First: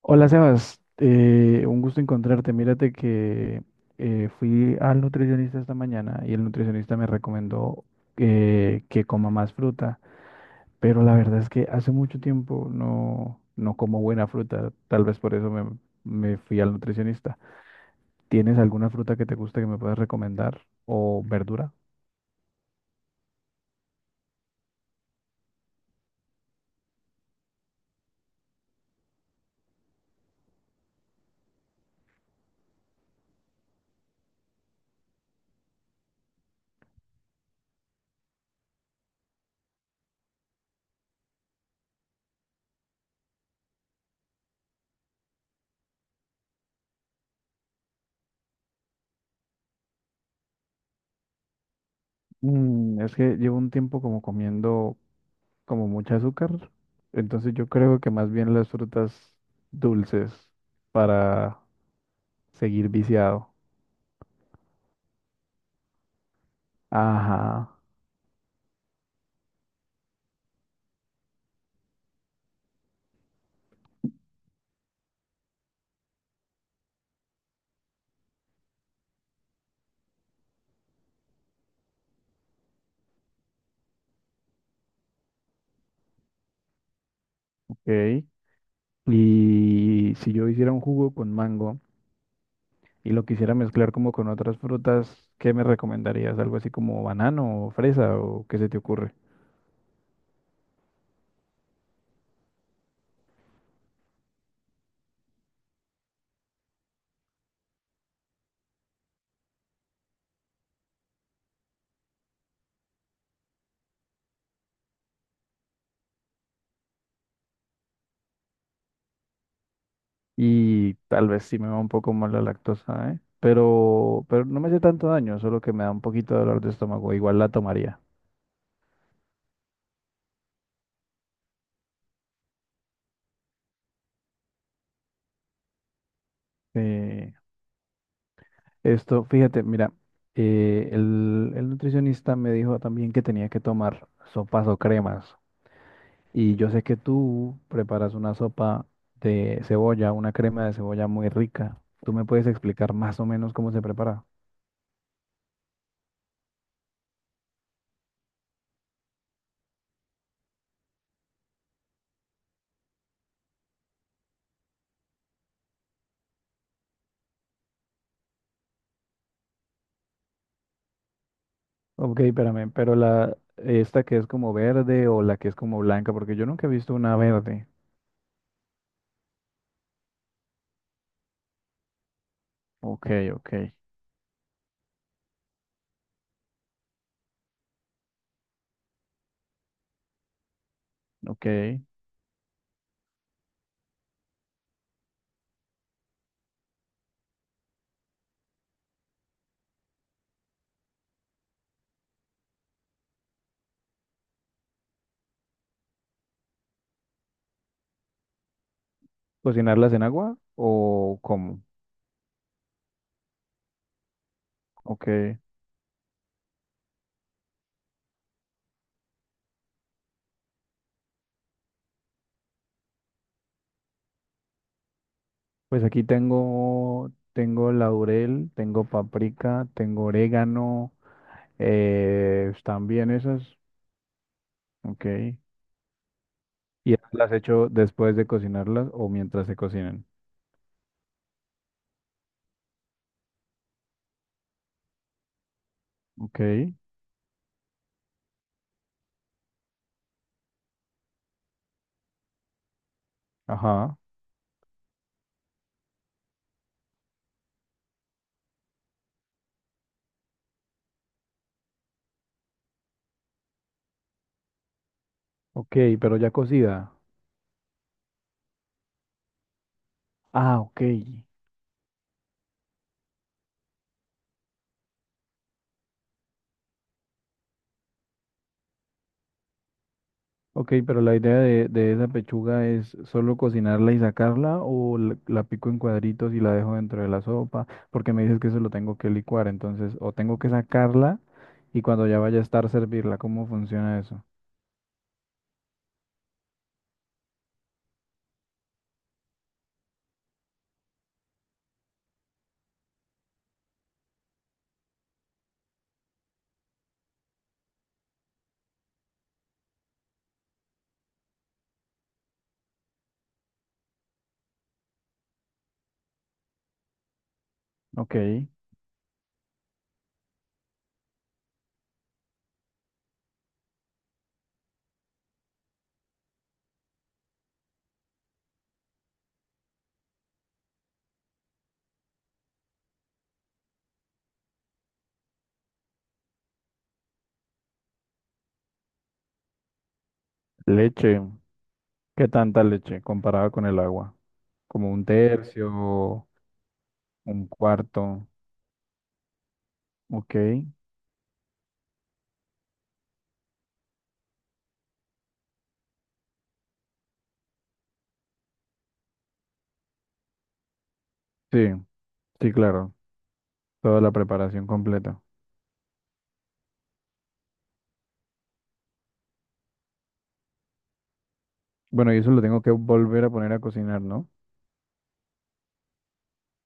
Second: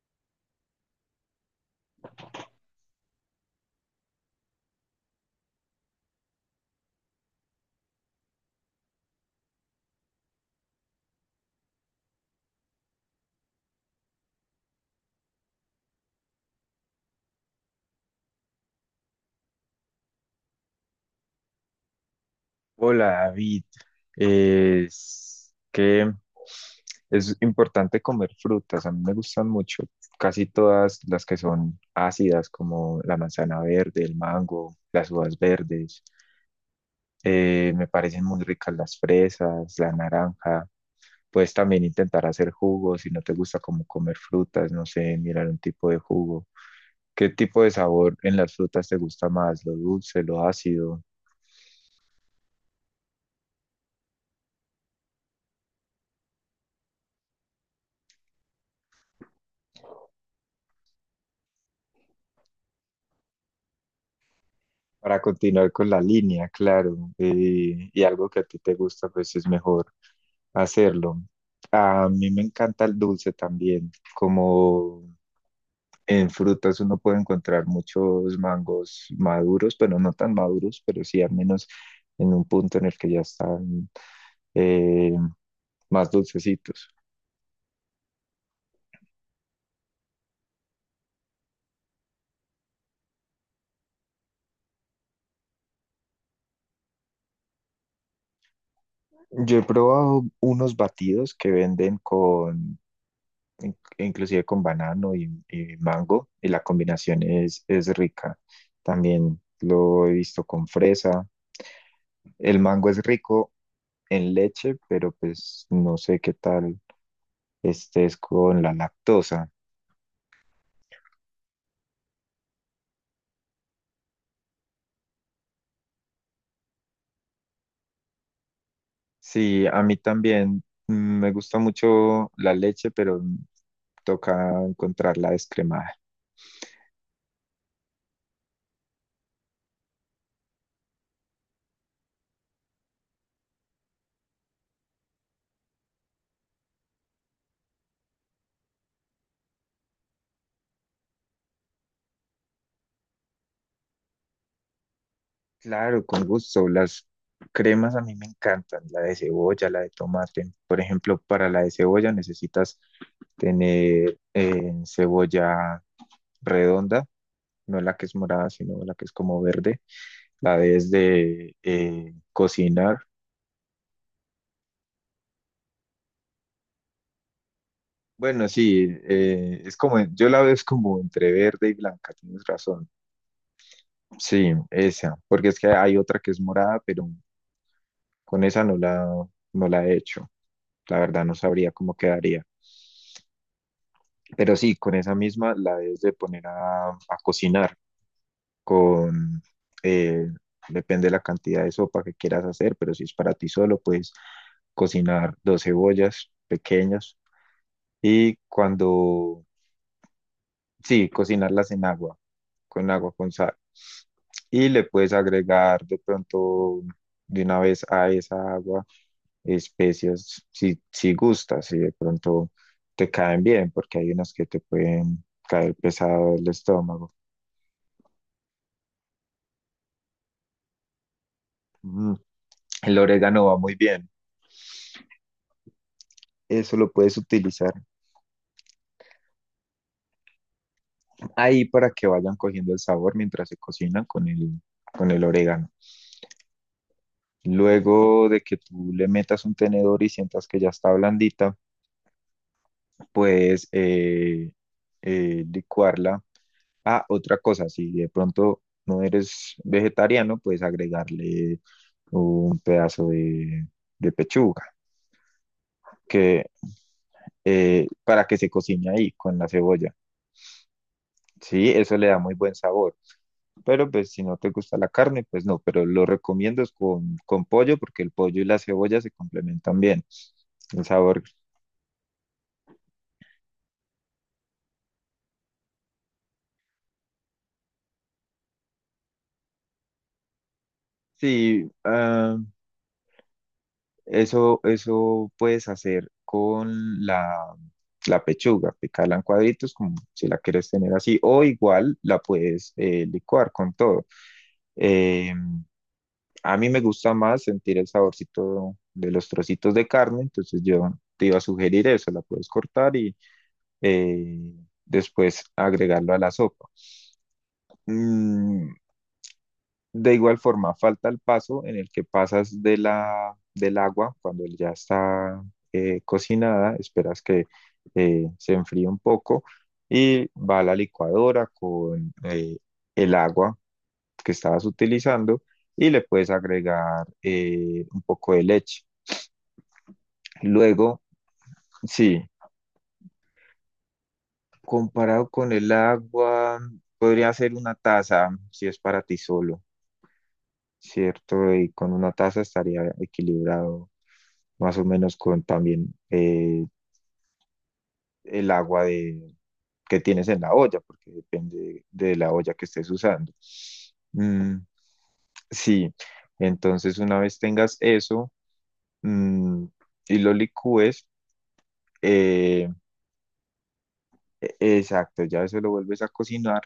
Hola Sebas, un gusto encontrarte. Mírate que fui al nutricionista esta mañana y el nutricionista me recomendó que coma más fruta, pero la verdad es que hace mucho tiempo no como buena fruta, tal vez por eso me fui al nutricionista. ¿Tienes alguna fruta que te guste que me puedas recomendar o verdura? Hola David, es que es importante comer frutas, a mí me gustan mucho, casi todas las que son ácidas como la manzana verde, el mango, las uvas verdes. Me parecen muy ricas las fresas, la naranja. Puedes también intentar hacer jugos si no te gusta como comer frutas, no sé, mirar un tipo de jugo. ¿Qué tipo de sabor en las frutas te gusta más? ¿Lo dulce, lo ácido? Es que llevo un tiempo como comiendo como mucha azúcar, entonces yo creo que más bien las frutas dulces para seguir viciado. Para continuar con la línea, claro, Ajá, y algo que a ti te gusta, pues es mejor hacerlo. A mí me encanta el dulce también, como en frutas uno puede encontrar muchos mangos maduros, pero no tan maduros, pero sí al menos en un punto en el que ya están eh, más dulcecitos. ok. Y si yo hiciera un jugo con mango y lo quisiera mezclar como con otras frutas, ¿qué me recomendarías? ¿Algo así como banano o fresa o qué se te ocurre? Yo he probado unos batidos que venden con inclusive con banano y mango, y la combinación es rica. También lo he visto con fresa. El mango es rico en leche, pero pues no sé qué tal estés con la lactosa. Y tal vez sí me va un poco mal la lactosa, ¿eh? Pero no me hace tanto daño, solo que me da un poquito de dolor de estómago. Igual la tomaría. Sí, a mí también, me gusta mucho la leche, pero toca encontrarla descremada. Eh, Esto, fíjate, mira, el nutricionista me dijo también que tenía que tomar sopas o cremas. Y yo sé que tú preparas una sopa de cebolla, una crema de cebolla muy rica. ¿Tú me puedes explicar más o menos cómo se prepara? Claro, con gusto. Las cremas a mí me encantan, la de cebolla, la de tomate. Por ejemplo, para la de cebolla necesitas tener cebolla redonda, no la que es morada, sino la que es como verde, la debes de Ok, espérame, pero cocinar. la esta que es como verde o la que es como blanca, porque yo nunca he visto una verde. Bueno, sí, es como, yo la veo es como entre verde y blanca, tienes razón. Ok, ok, Sí, esa, porque es que hay otra que es morada, pero con esa no la, no la he hecho. La verdad no ok. sabría cómo quedaría. Pero sí, con esa misma la debes de poner a cocinar. con, eh, Depende de la cantidad de sopa que quieras hacer, pero si es para ti solo, puedes cocinar dos cebollas pequeñas y cuando... ¿Cocinarlas en agua Sí, o cómo? cocinarlas en agua con sal. Y le puedes Ok, agregar de pronto de una vez a esa agua especias si gustas, si de pronto te caen bien, porque hay unas que te pueden caer pues aquí pesado el tengo, estómago. tengo laurel, tengo paprika, tengo orégano, Mm, El también esas. orégano va muy bien. Ok. Eso lo ¿Y esas puedes las echo utilizar después de cocinarlas o mientras se cocinan? ahí para que vayan cogiendo el sabor mientras se cocinan con el orégano. Ok, Luego de que tú le metas un tenedor y sientas que ya está blandita, puedes ajá, licuarla. Ah, otra cosa, si de pronto no eres vegetariano, puedes agregarle un pedazo de pechuga ok, pero ya que, cocida. Para que se cocine ahí con la cebolla. Ah, ok. Sí, eso le da muy buen sabor. Pero pues si no te gusta la carne, pues no, pero lo recomiendo es con pollo porque el pollo y la cebolla se complementan bien. Ok, El pero la sabor. idea de esa pechuga es solo cocinarla y sacarla o la pico en cuadritos y la dejo dentro de la sopa, porque me dices que eso lo tengo que licuar, entonces o tengo que sacarla Sí, y cuando ya ah, vaya a estar servirla, ¿cómo funciona eso? Eso puedes hacer con la pechuga, picarla en cuadritos como si la quieres tener así, o igual la puedes licuar con todo. Eh, a mí me gusta más sentir el saborcito de los trocitos de carne, entonces yo te iba a sugerir eso, la puedes cortar y eh, después agregarlo a la sopa. Ok, Mm, de igual forma, falta el paso en el que pasas de del agua cuando ya está cocinada, esperas que se enfríe un poco y va a la licuadora con el agua que estabas utilizando y le puedes agregar un poco de leche. Luego, leche. sí, ¿Qué tanta leche comparada con el agua? Como un comparado con el tercio, agua, podría un ser una cuarto. taza si es para ti solo. Ok. ¿Cierto? Y con una taza estaría equilibrado más o menos con también el agua de, que tienes en la olla, porque Sí, depende de la sí, olla que estés claro, usando. toda la Mm, preparación completa. sí, entonces una vez tengas eso, mm, y lo licúes, Bueno, y eso lo tengo eh, que volver a poner a cocinar, ¿no? Exacto, ya eso lo vuelves a cocinar,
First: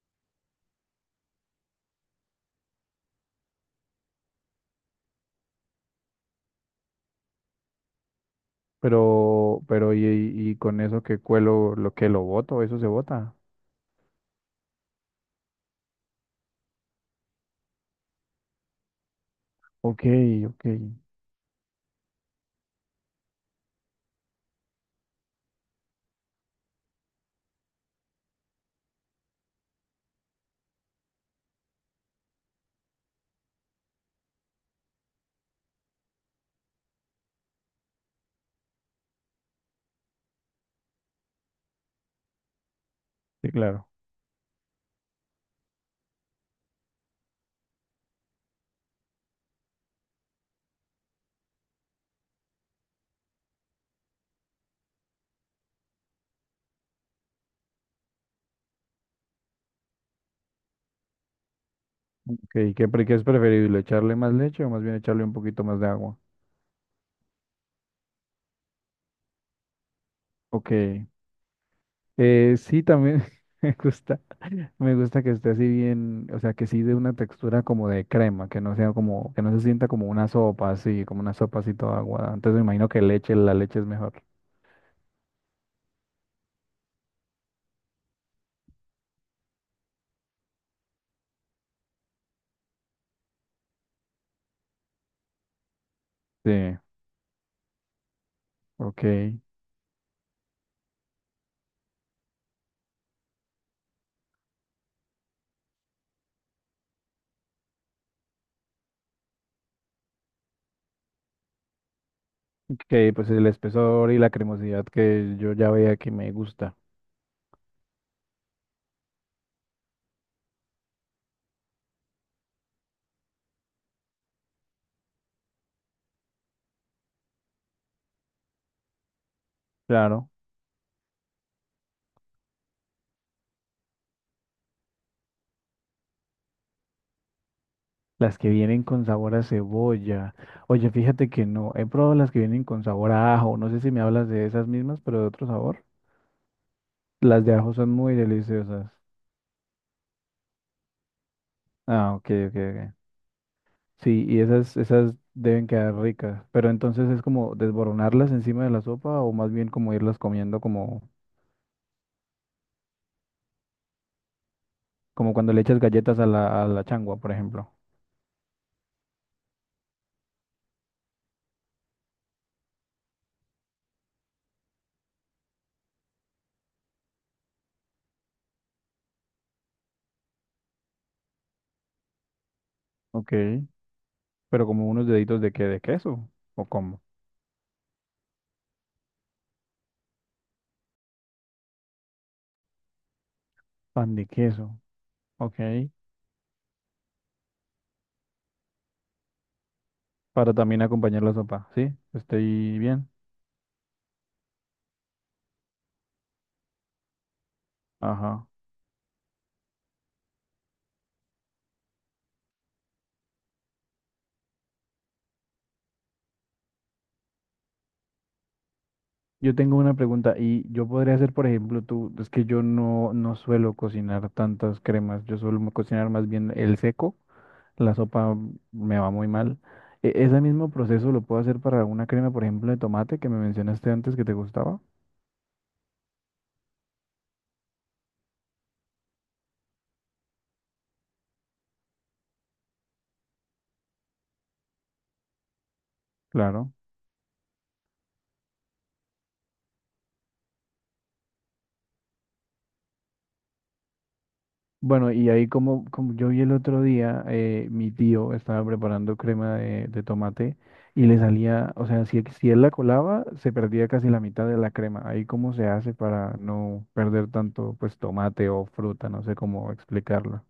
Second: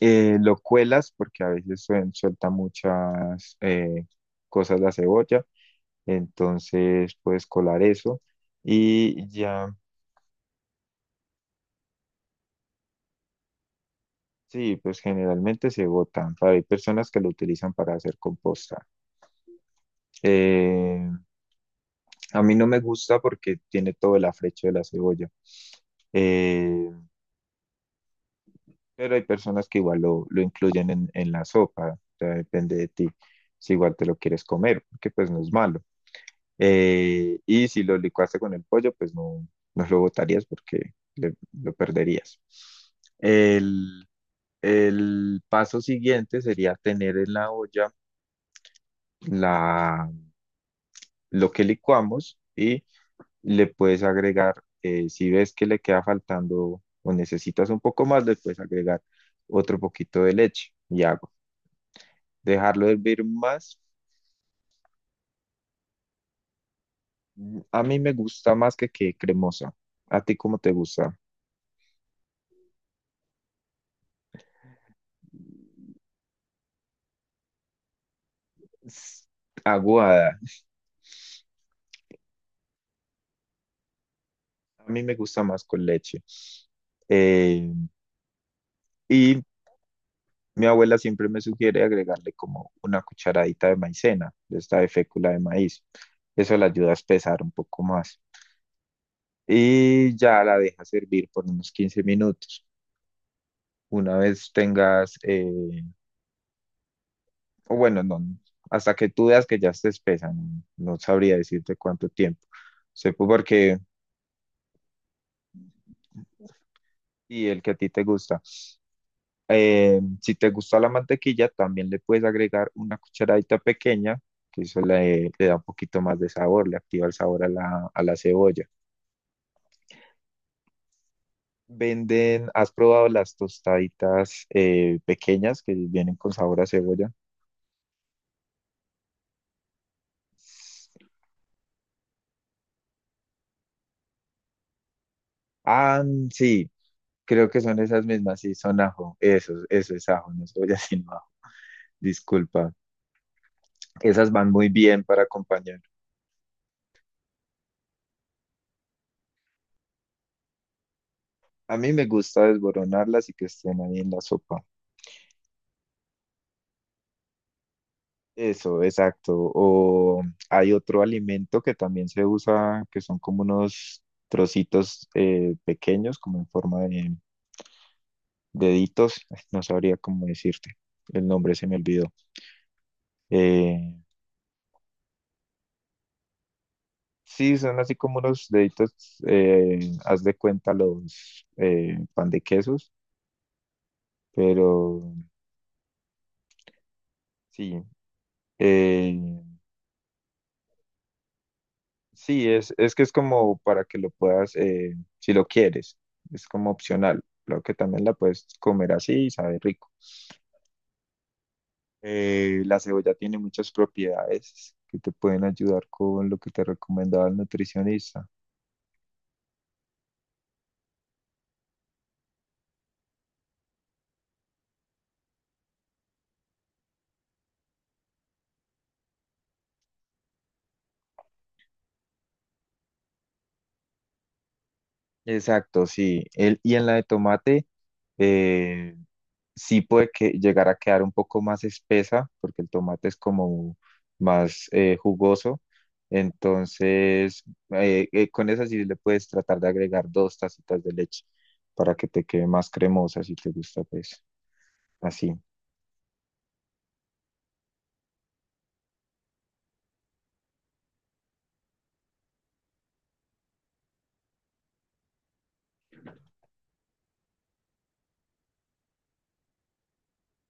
lo cuelas porque a veces suelta muchas cosas la cebolla. Entonces puedes colar eso y Pero, ya. pero, y, y con eso que cuelo, lo que lo boto, eso se bota. Sí, pues generalmente se botan. Hay personas que lo utilizan para hacer composta. Ok, ok, Eh, a mí no me gusta porque tiene todo el afrecho de la cebolla. Eh, pero hay personas que igual lo incluyen en la sopa, o sea, depende de ti si igual te lo quieres comer, porque pues no es malo. Y si lo licuaste con el pollo, pues no, no lo botarías porque lo perderías. sí, claro. El, El paso siguiente sería tener en la olla la, lo que licuamos y le puedes agregar, si ves que le queda faltando o necesitas un poco más, le puedes agregar otro poquito de leche y agua. Ok, ¿qué, Dejarlo pre- qué hervir es más. preferible? ¿Echarle más leche o más bien echarle un poquito más de agua? A mí me gusta más que quede cremosa. ¿A ti cómo te Ok, gusta? Sí, también me gusta, me gusta que esté así bien, o sea, que sí de una textura como de crema, que no sea S- como, que no se sienta como una Aguada. sopa así, como una sopa así toda aguada. Entonces me imagino que leche, la leche es mejor. A mí me gusta más con leche. Eh, y Mi abuela siempre me sugiere agregarle como una cucharadita de maicena, de esta de fécula de maíz. Sí, Eso la ayuda a espesar un poco más. ok. Y ya la deja servir por unos 15 minutos. Una vez tengas, o bueno, no, hasta que tú veas que ya esté espesa, no, no sabría decirte cuánto tiempo. Sé Que pues el porque, espesor y la cremosidad que yo ya veía que me gusta. y el que a ti te gusta. Si te gusta la mantequilla, también le puedes agregar una cucharadita pequeña, que eso le da un poquito más de sabor, le activa el sabor a a la cebolla. Claro, Venden, ¿has probado las tostaditas pequeñas que vienen con sabor a cebolla? las que vienen con sabor a cebolla. Oye, fíjate que no, he probado las que vienen con sabor a ajo. No sé si me hablas de esas mismas, pero de otro sabor. Ah, sí, Las creo de que ajo son son esas muy mismas, sí, son deliciosas. ajo, eso es ajo, no cebolla sino ajo, Ah, ok, ok, disculpa. ok. Sí, Esas y van muy esas, bien esas para deben acompañar. quedar ricas. Pero entonces es como desboronarlas encima de la sopa o más bien como irlas comiendo como, A mí me gusta desboronarlas y que estén ahí en la sopa. como cuando le echas galletas a a la changua, por ejemplo. Eso, exacto. O hay otro alimento que también se usa, que son como unos trocitos pequeños, como en forma de deditos. No sabría cómo decirte. El nombre se me olvidó. Ok. Eh, Pero como unos deditos de qué, de queso, o como sí, son así como unos deditos, eh, haz de cuenta los pan de quesos, pan de queso, pero ok, sí. eh, para también acompañar la sopa, ¿sí? Sí, Estoy es que bien, es como para que lo puedas, si lo quieres, es como opcional. Claro que también la puedes ajá. comer así y sabe rico. La cebolla tiene muchas propiedades que te pueden ayudar con lo que te recomendaba el nutricionista. Yo tengo una pregunta y yo podría hacer, por ejemplo, tú, es que yo no suelo cocinar tantas cremas, yo suelo mo- cocinar más bien el seco, la sopa me va muy mal. E- ese mismo proceso lo puedo hacer para una crema, por ejemplo, de tomate que me mencionaste antes que te gustaba, Exacto, sí. Y en la de tomate, eh, sí puede que llegar a quedar un poco más espesa, porque el tomate es como más jugoso. claro. Entonces, con esa sí le puedes tratar de agregar dos tacitas de leche para que te quede más cremosa si te gusta, pues Bueno, y así. ahí como, como yo vi el otro día, mi tío estaba preparando crema de tomate y le salía, o sea, si él la colaba, se perdía casi la mitad de la crema. Ahí cómo se hace para no perder tanto, pues, tomate o fruta, no sé cómo explicarlo.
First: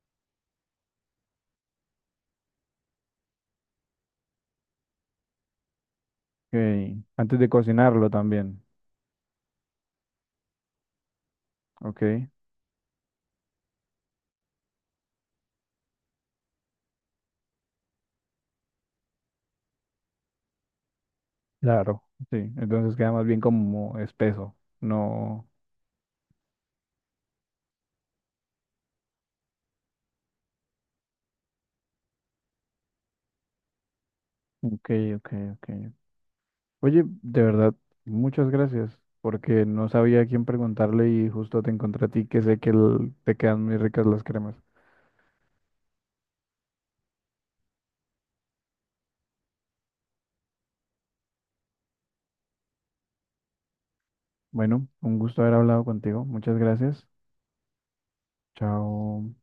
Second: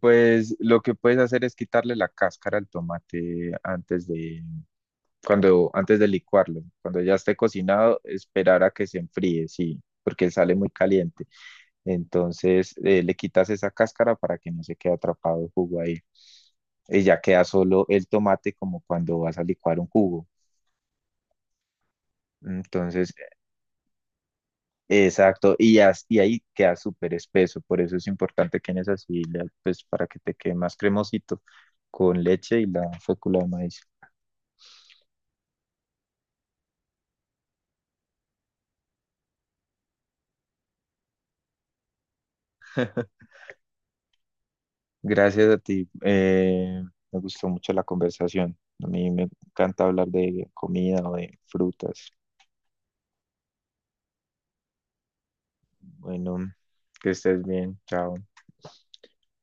Pues lo que puedes hacer es quitarle la cáscara al tomate antes de, cuando, antes de licuarlo. Cuando Ok, ya esté antes de cocinado, cocinarlo también, esperar a que se enfríe, sí, porque sale muy caliente. ¿ok? Entonces le quitas esa cáscara para que no se quede atrapado el jugo ahí. Y ya queda solo el tomate como cuando vas a licuar un jugo. Claro. Sí, entonces Entonces, queda más bien como espeso. No, exacto, y ahí queda súper espeso, por eso es importante que en esa sí, pues para que te quede más cremosito, con leche y la fécula de maíz. ok, ok, ok. Oye, de verdad, muchas gracias, porque no sabía a quién preguntarle y justo te encontré a ti, que sé que el- te quedan muy ricas las cremas. Gracias a ti, me gustó mucho la conversación, a mí me encanta hablar de comida o de frutas. Bueno, un gusto haber hablado contigo. Bueno, Muchas gracias. que estés bien, chao. Chao.